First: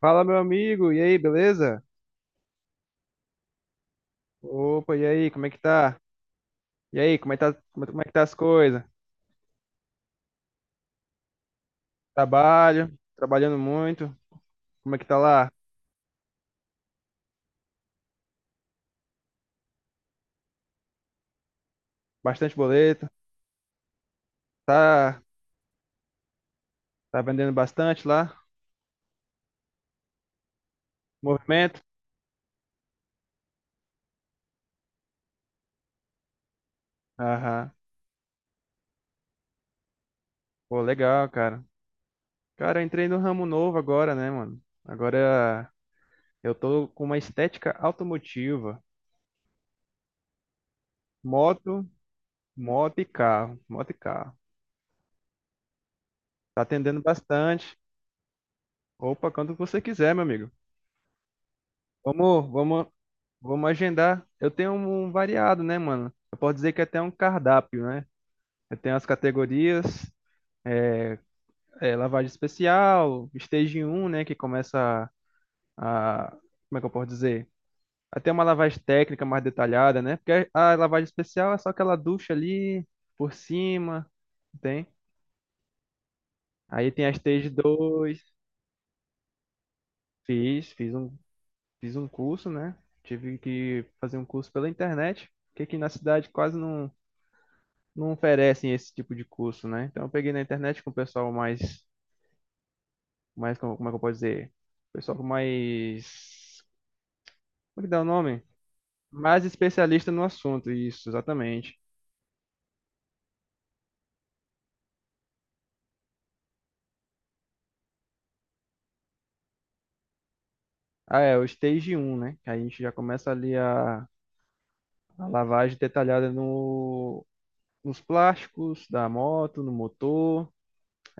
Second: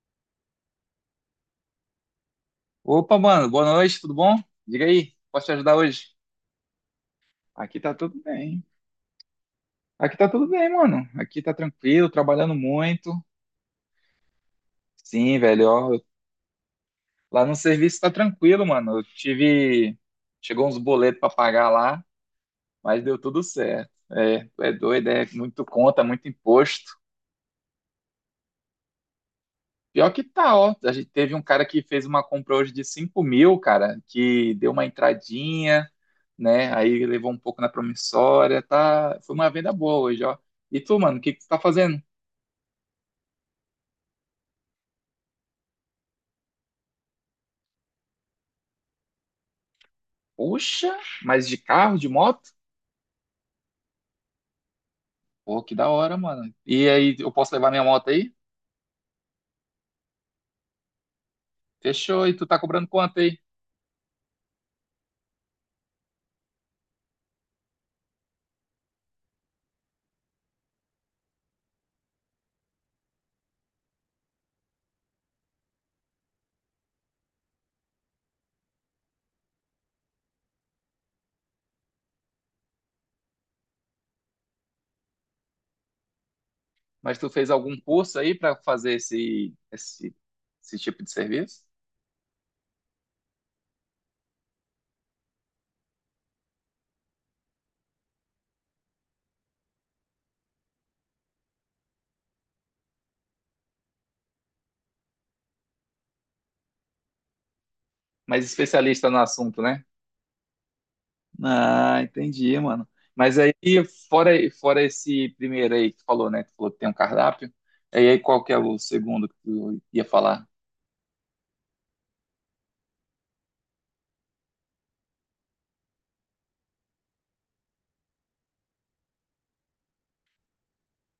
Fala, meu amigo, e aí, beleza? Opa, mano, boa noite, tudo bom? Diga Opa, e aí, aí, como posso é te que ajudar tá? hoje? E aí, como é que tá, Aqui como é tá como é que tudo tá as bem. coisas? Aqui tá tudo bem, mano. Aqui tá tranquilo, trabalhando Trabalho, muito. trabalhando muito, como é que tá Sim, lá? velho, ó, lá no serviço tá tranquilo, mano. Eu tive. Chegou uns boletos pra pagar lá, Bastante mas boleto, deu tudo certo. É doido, tá, é muito conta, muito imposto. tá vendendo bastante lá? Pior que tá, ó. A gente teve um cara Movimento? que fez uma compra hoje de 5.000, cara, que deu uma entradinha, né? Aí levou um pouco na Aham, promissória, tá? Foi uma venda boa hoje, ó. E pô, tu, mano, o legal, que que tu tá cara. fazendo? Cara, eu entrei no ramo novo agora, né, mano? Agora eu tô com uma estética automotiva, Puxa, mas de moto, carro, de moto? moto e carro, moto e carro. Pô, que da hora, mano. Tá E atendendo aí, eu posso levar bastante. minha moto aí? Opa, quando você quiser, meu amigo. Fechou, e tu Vamos, tá vamos. cobrando quanto aí? Vamos agendar. Eu tenho um variado, né, mano? Eu posso dizer que é até um cardápio, né? Eu tenho as categorias, é, lavagem especial, stage um, né, que começa a, a- como é que eu posso dizer? Até uma lavagem técnica mais detalhada, né? Porque a lavagem especial é só aquela ducha ali por cima, tem? Aí tem a Mas tu stage fez algum curso 2. aí pra fazer esse, esse, fiz, esse fiz tipo um, de serviço? Fiz um curso, né? Tive que fazer um curso pela internet, porque aqui na cidade quase não oferecem esse tipo de curso, né? Então eu peguei na internet com o pessoal mais, como é que eu posso dizer? Pessoal mais, como é que dá o nome? Mas especialista no Mais assunto, né? especialista no assunto, isso, exatamente. Ah, entendi, mano. Mas aí, fora, fora esse primeiro aí que tu falou, né? Tu falou que tem um cardápio. Aí qual que é o segundo que tu ia falar? Ah, é, o Stage um, né? Que a gente já começa ali a lavagem detalhada no, nos plásticos da moto, no motor.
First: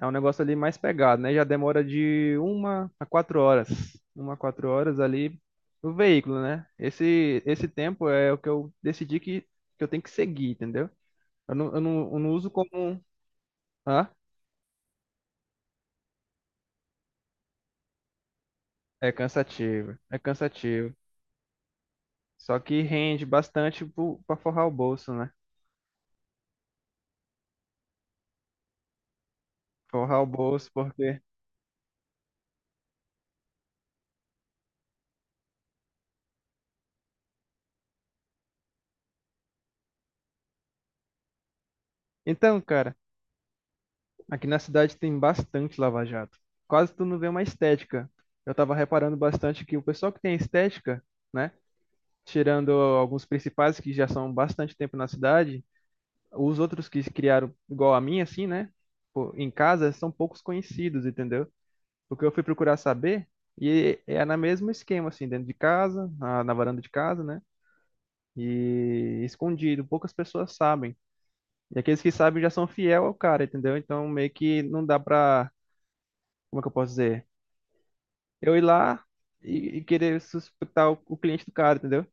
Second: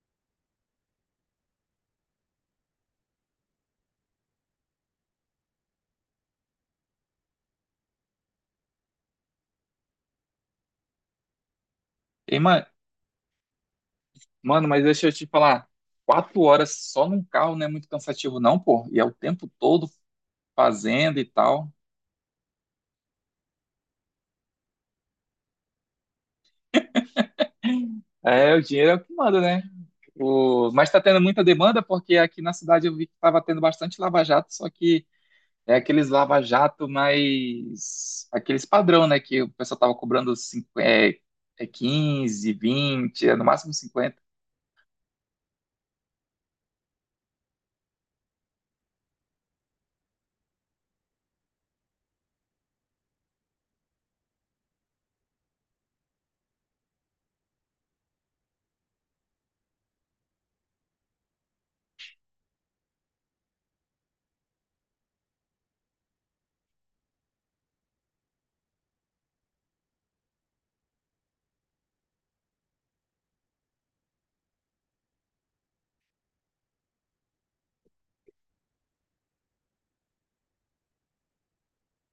É um negócio ali mais pegado, né? Já demora de uma a quatro horas. Uma a quatro horas ali no veículo, né? Esse tempo é o que eu decidi que eu tenho que seguir, entendeu? Eu não Ei, uso como. ma- Hã? Mano, mas deixa eu te falar. 4 horas só num carro não é muito cansativo, não, pô. E é É o tempo todo cansativo, é cansativo. fazendo e tal. Só que rende bastante pra forrar o bolso, né? É, o dinheiro é o que manda, né? Forrar o bolso, O... Mas tá porque. tendo muita demanda, porque aqui na cidade eu vi que tava tendo bastante lava-jato, só que é aqueles lava-jato mais. Aqueles padrão, né? Que o pessoal tava cobrando 5, é 15, Então, cara, 20, é no máximo 50. aqui na cidade tem bastante lava-jato. Quase tu não vê uma estética. Eu tava reparando bastante que o pessoal que tem estética, né, tirando alguns principais que já são bastante tempo na cidade, os outros que se criaram igual a mim, assim, né, pô, em casa são poucos conhecidos, entendeu? Porque eu fui procurar saber e é no mesmo esquema, assim, dentro de casa, na varanda de casa, né? E escondido, poucas pessoas sabem. E aqueles que sabem já são fiel ao cara, entendeu? Então meio que não dá pra, como é que eu posso dizer? Eu ir lá e querer suspeitar o cliente do cara, entendeu?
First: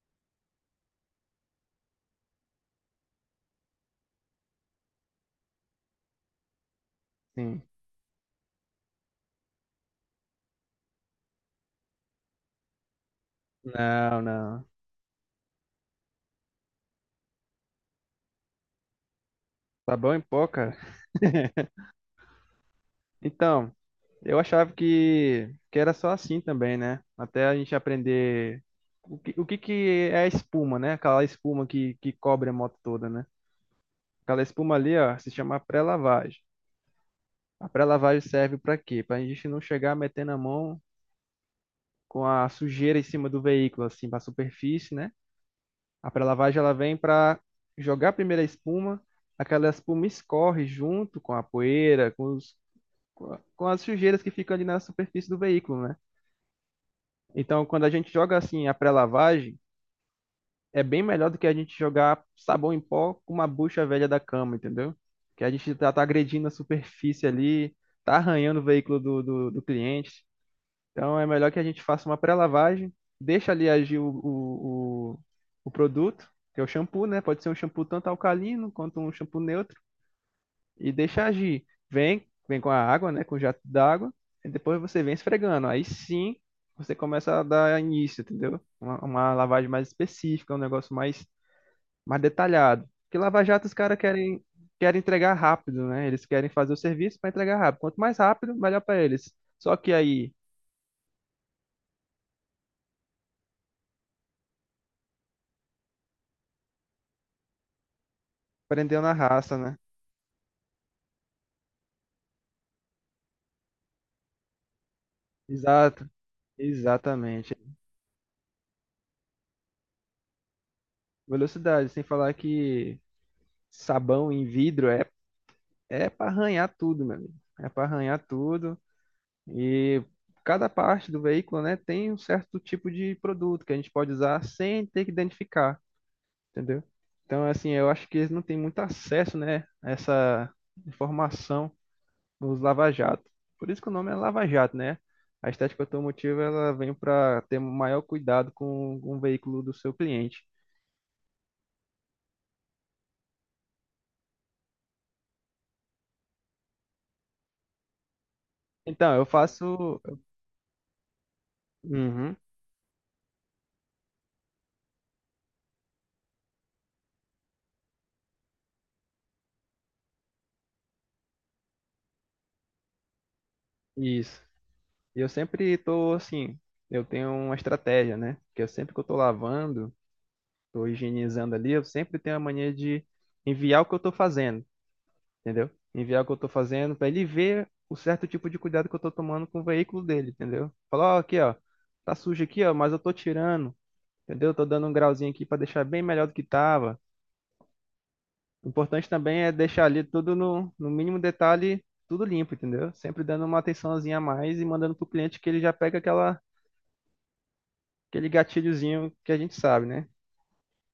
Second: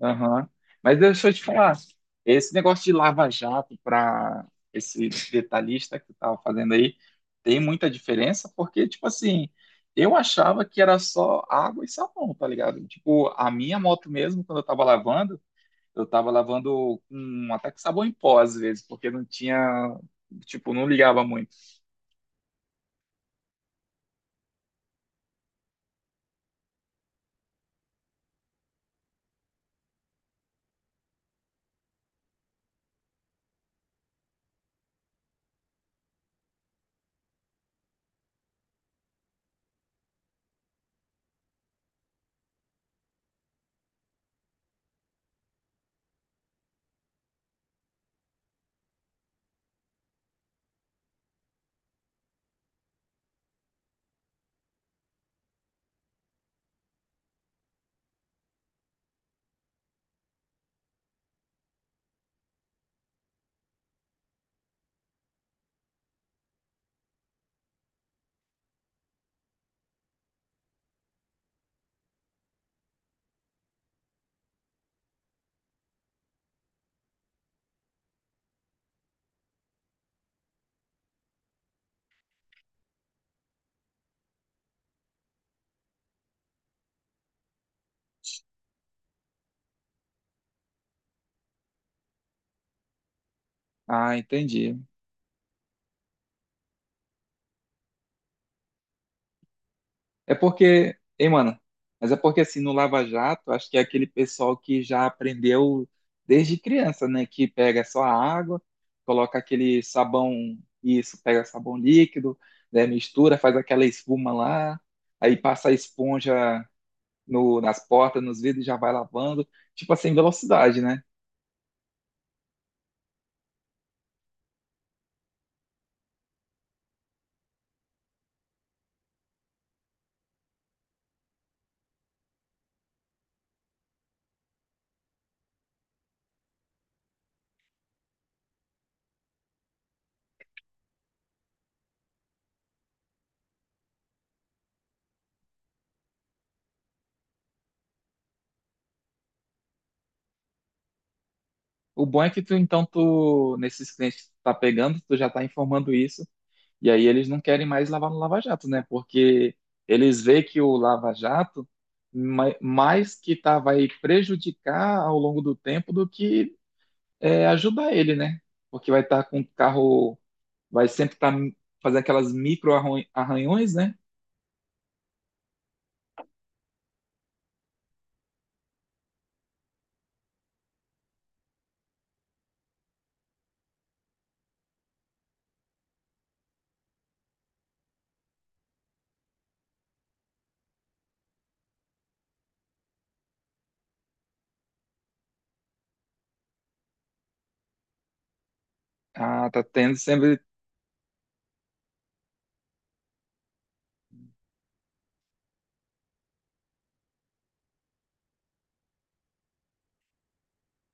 Aham. Mas deixa eu te falar, esse negócio de lava-jato para esse detalhista que tu tava fazendo aí, tem Sim. muita diferença, porque, tipo assim, eu achava que era só água e sabão, tá ligado? Tipo, a minha moto Não, mesmo, quando não. Eu tava lavando com até com sabão em pó, às vezes, porque não tinha. Tá bom em pó, Tipo, cara. não ligava muito. Então. Eu achava que era só assim também, né? Até a gente aprender o que que é a espuma, né? Aquela espuma que cobre a moto toda, né? Aquela espuma ali, ó, se chama pré-lavagem. A pré-lavagem serve para quê? Para a gente não chegar metendo a mão com a sujeira em cima do veículo, assim, para a superfície, né? A pré-lavagem ela vem para jogar primeiro a espuma, aquela espuma escorre junto com a poeira, com as sujeiras que ficam ali na superfície do veículo, né? Então, quando a gente joga assim a pré-lavagem, é bem melhor do que a gente jogar sabão em pó com uma bucha velha da cama, entendeu? Que a gente tá agredindo a superfície ali, tá arranhando o veículo do cliente. Então, é melhor que a gente faça uma pré-lavagem, deixa ali agir o produto, que é o shampoo, né? Pode ser um shampoo tanto alcalino quanto um shampoo neutro e deixa agir. Vem com a água, né? Com o jato d'água, e depois você vem esfregando. Aí sim você começa a dar início, entendeu? Uma lavagem mais específica, um negócio mais detalhado. Porque lava-jato os caras Ah, querem, entendi. querem entregar rápido, né? Eles querem fazer o serviço para entregar rápido. Quanto mais rápido, melhor para eles. Só que aí, É porque, hein, mano? Mas é porque assim, no Lava Jato, acho que é aquele pessoal que já aprendeu desde criança, né? Que pega só a água, prendeu na coloca raça, né? aquele sabão, isso, pega sabão líquido, né? Mistura, faz aquela espuma lá, aí passa a Exato, esponja exatamente. no, nas portas, nos vidros, e já vai lavando, tipo assim, velocidade, né? Velocidade, sem falar que sabão em vidro é para arranhar tudo, meu amigo. É para arranhar tudo. E cada parte do veículo, né, tem um certo tipo de produto que a gente pode usar sem ter que identificar, entendeu? Então, assim, eu acho que eles não têm muito acesso, né, a essa informação nos lava-jato. Por isso que o nome é lava-jato, né? A estética automotiva, ela vem para ter maior cuidado com o veículo do seu cliente. O bom é que tu, então, tu, nesses clientes que tu tá pegando, tu já tá informando isso. E aí eles não querem mais lavar no Lava Jato, né? Então, eu Porque faço... eles veem que o Lava Jato Uhum, mais que tá, vai prejudicar ao longo do tempo do que é, ajudar ele, né? Porque vai estar com o carro, vai sempre estar fazendo aquelas micro arranhões, né? isso. E eu sempre tô, assim, eu tenho uma estratégia, né? Que eu sempre que eu tô lavando, estou higienizando ali, eu sempre tenho a mania de enviar o que eu estou fazendo, entendeu? Enviar o que eu estou fazendo para ele ver o certo tipo de cuidado que eu estou tomando com o veículo dele, entendeu? Falar, ó, aqui, ó, tá sujo aqui, ó, mas eu estou tirando, entendeu? Estou dando um grauzinho aqui para deixar bem melhor do que tava. O importante também Ah, é tá deixar tendo ali tudo sempre. No mínimo detalhe, tudo limpo, entendeu? Sempre dando uma atençãozinha a mais e mandando pro cliente que ele já pega aquele gatilhozinho que a gente sabe, né?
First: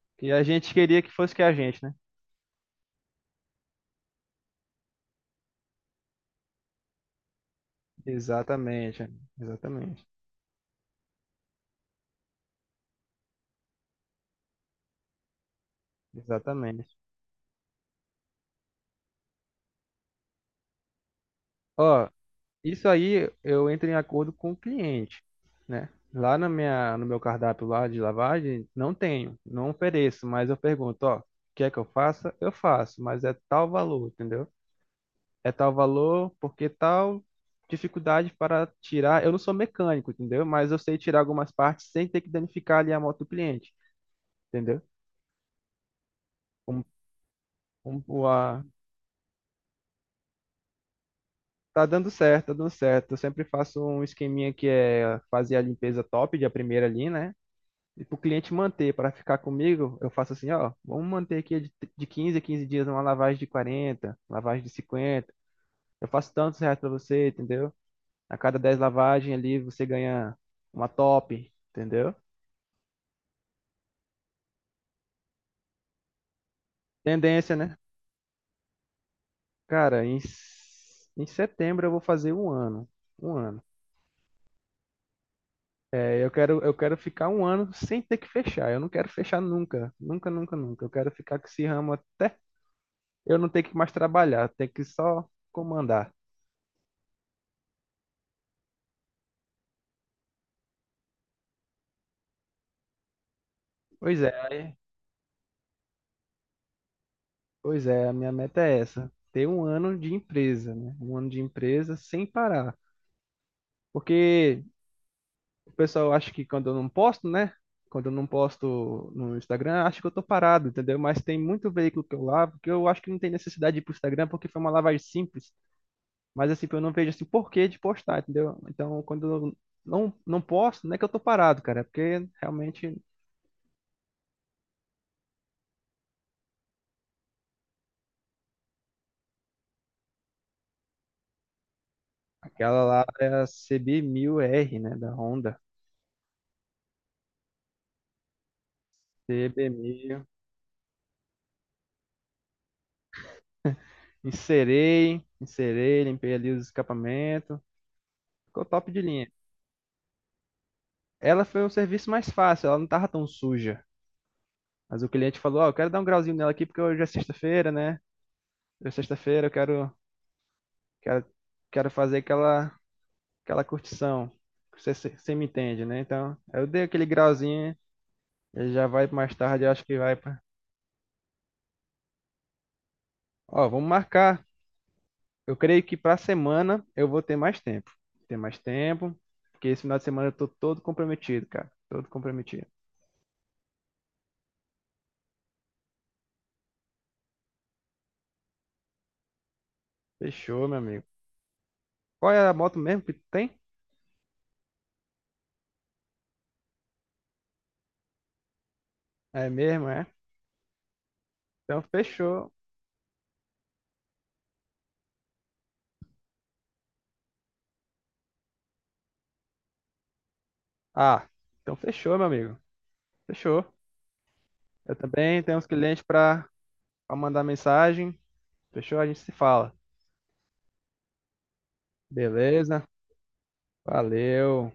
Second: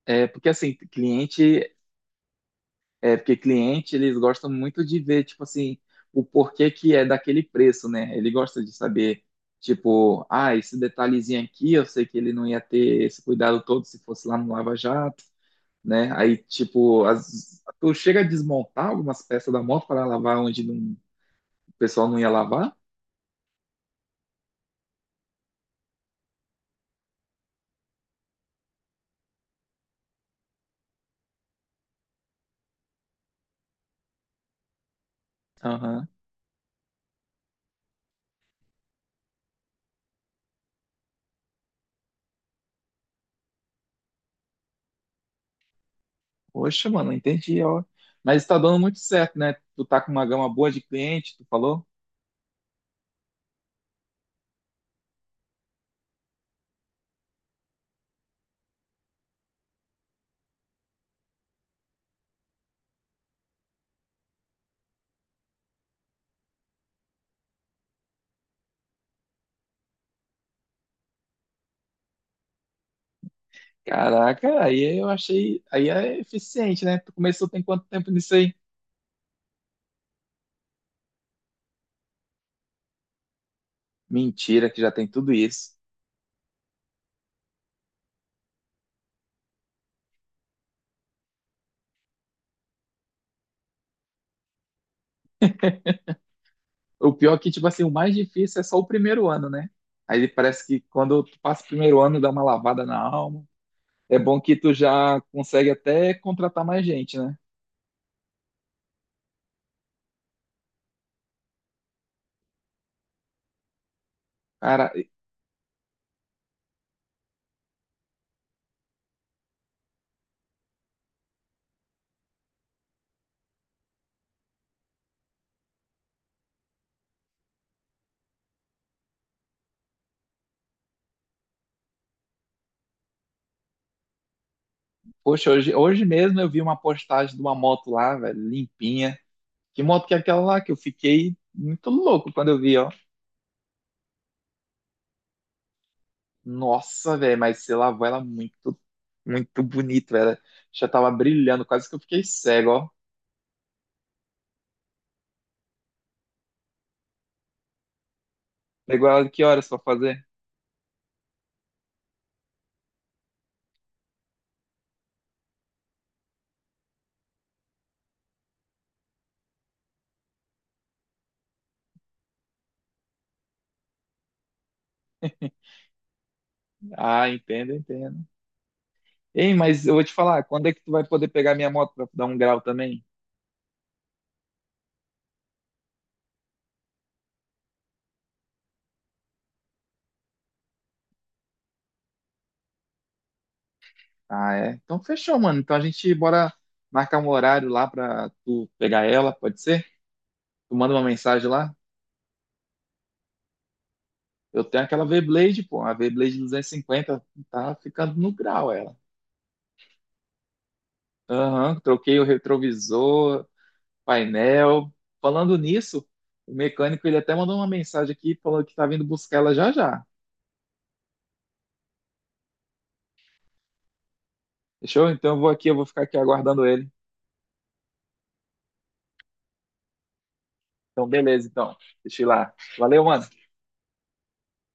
É, Que a porque gente assim, queria que fosse que é a cliente gente, né? É, porque cliente, eles gostam muito de ver, tipo assim, o porquê que é daquele preço, né? Ele gosta de Exatamente, amigo, saber, exatamente, tipo, ah, esse detalhezinho aqui, eu sei que ele não ia ter esse cuidado todo se fosse lá no Lava Jato, né? Aí, exatamente. tipo, tu chega a desmontar algumas peças da moto para lavar onde o Ó, pessoal não ia lavar? isso aí eu entro em acordo com o cliente, né? Lá na minha, no meu cardápio lá de lavagem, não tenho, não ofereço, mas eu pergunto, ó, quer que eu faça? Eu faço, mas é tal valor, entendeu? É tal Aham. valor porque tal dificuldade para tirar. Eu não sou mecânico, entendeu? Mas eu sei tirar algumas partes sem ter que danificar ali a moto do cliente, entendeu? Como, Poxa, mano, entendi, ó. como Mas tá a, dando muito certo, né? Tu tá com uma gama boa de cliente, tu Tá falou? dando certo, tá dando certo. Eu sempre faço um esqueminha que é fazer a limpeza top de a primeira ali, né? E pro cliente manter, para ficar comigo, eu faço assim, ó, vamos manter aqui de 15 a 15 dias uma lavagem de 40, lavagem de 50. Eu faço tantos reais para você, entendeu? A cada 10 lavagens ali você ganha uma top, entendeu? Caraca, aí eu achei. Aí é eficiente, né? Tu começou Tendência, tem né? quanto tempo nisso aí? Cara, em setembro eu vou fazer um ano. Um ano. Mentira, que já tem tudo isso. Eu quero ficar um ano sem ter que fechar. Eu não quero fechar nunca. Nunca, nunca, nunca. Eu quero ficar com esse ramo até eu não ter que mais trabalhar, ter que só comandar. O pior é que, tipo assim, o mais difícil é só o primeiro ano, né? Aí parece que quando tu passa o primeiro ano, dá uma lavada na alma. É Pois é, bom que tu aí- já consegue até contratar mais gente, né? pois é, a minha meta é essa, ter um ano de empresa, né? Um ano de empresa sem parar. Porque Cara, o pessoal acha que quando eu não posto, né? Quando eu não posto no Instagram, acha que eu tô parado, entendeu? Mas tem muito veículo que eu lavo que eu acho que não tem necessidade de ir pro Instagram porque foi uma lavagem simples. Mas assim, eu não vejo assim porquê de postar, entendeu? Então, quando eu não posto, não é que eu tô parado, cara, é porque realmente poxa, hoje mesmo eu vi uma postagem de uma moto lá, velho, limpinha. Que moto que é aquela lá que eu fiquei muito louco quando eu vi, aquela ó. lá é a CB1000R, né, da Honda. Nossa, velho, mas você lavou ela muito, muito bonito, CB1000. velho. Já tava brilhando, quase que eu fiquei cego, ó. Inserei, inserei, limpei ali os escapamentos. Ficou top de Pegou ela linha. que horas pra fazer? Ela foi o serviço mais fácil, ela não tava tão suja. Mas o cliente falou, ó, eu quero dar um grauzinho nela aqui porque hoje é sexta-feira, né? Hoje é sexta-feira, eu quero, quero, quero fazer aquela, aquela curtição. Você me entende, né? Então, eu dei aquele Ah, entendo, grauzinho. entendo. Ele já vai mais Ei, tarde, eu acho mas eu que vou te vai pra... falar, quando é que tu vai poder pegar minha moto pra dar um grau também? Ó, vamos marcar. Eu creio que pra semana eu vou ter mais tempo. Ter mais tempo, porque esse final de semana eu tô todo comprometido, cara. Todo comprometido. Ah, é? Então fechou, mano. Então a gente bora marcar um horário lá pra tu pegar ela, pode ser? Fechou, Tu meu manda uma amigo. mensagem lá. Qual é a moto mesmo que tu tem? Eu tenho aquela V-Blade, pô, a V-Blade 250, tá ficando no grau ela. É mesmo, é? Então Aham, troquei o fechou. retrovisor, painel. Falando nisso, o mecânico ele até mandou uma mensagem aqui falando que tá vindo buscar ela já já. Ah, então fechou, meu amigo. Fechou. Eu Fechou? Então eu também vou tenho uns aqui, eu vou clientes ficar aqui pra aguardando ele. pra mandar mensagem. Fechou? A gente se fala. Então beleza, então. Deixa eu ir lá. Beleza? Valeu, mano. Valeu.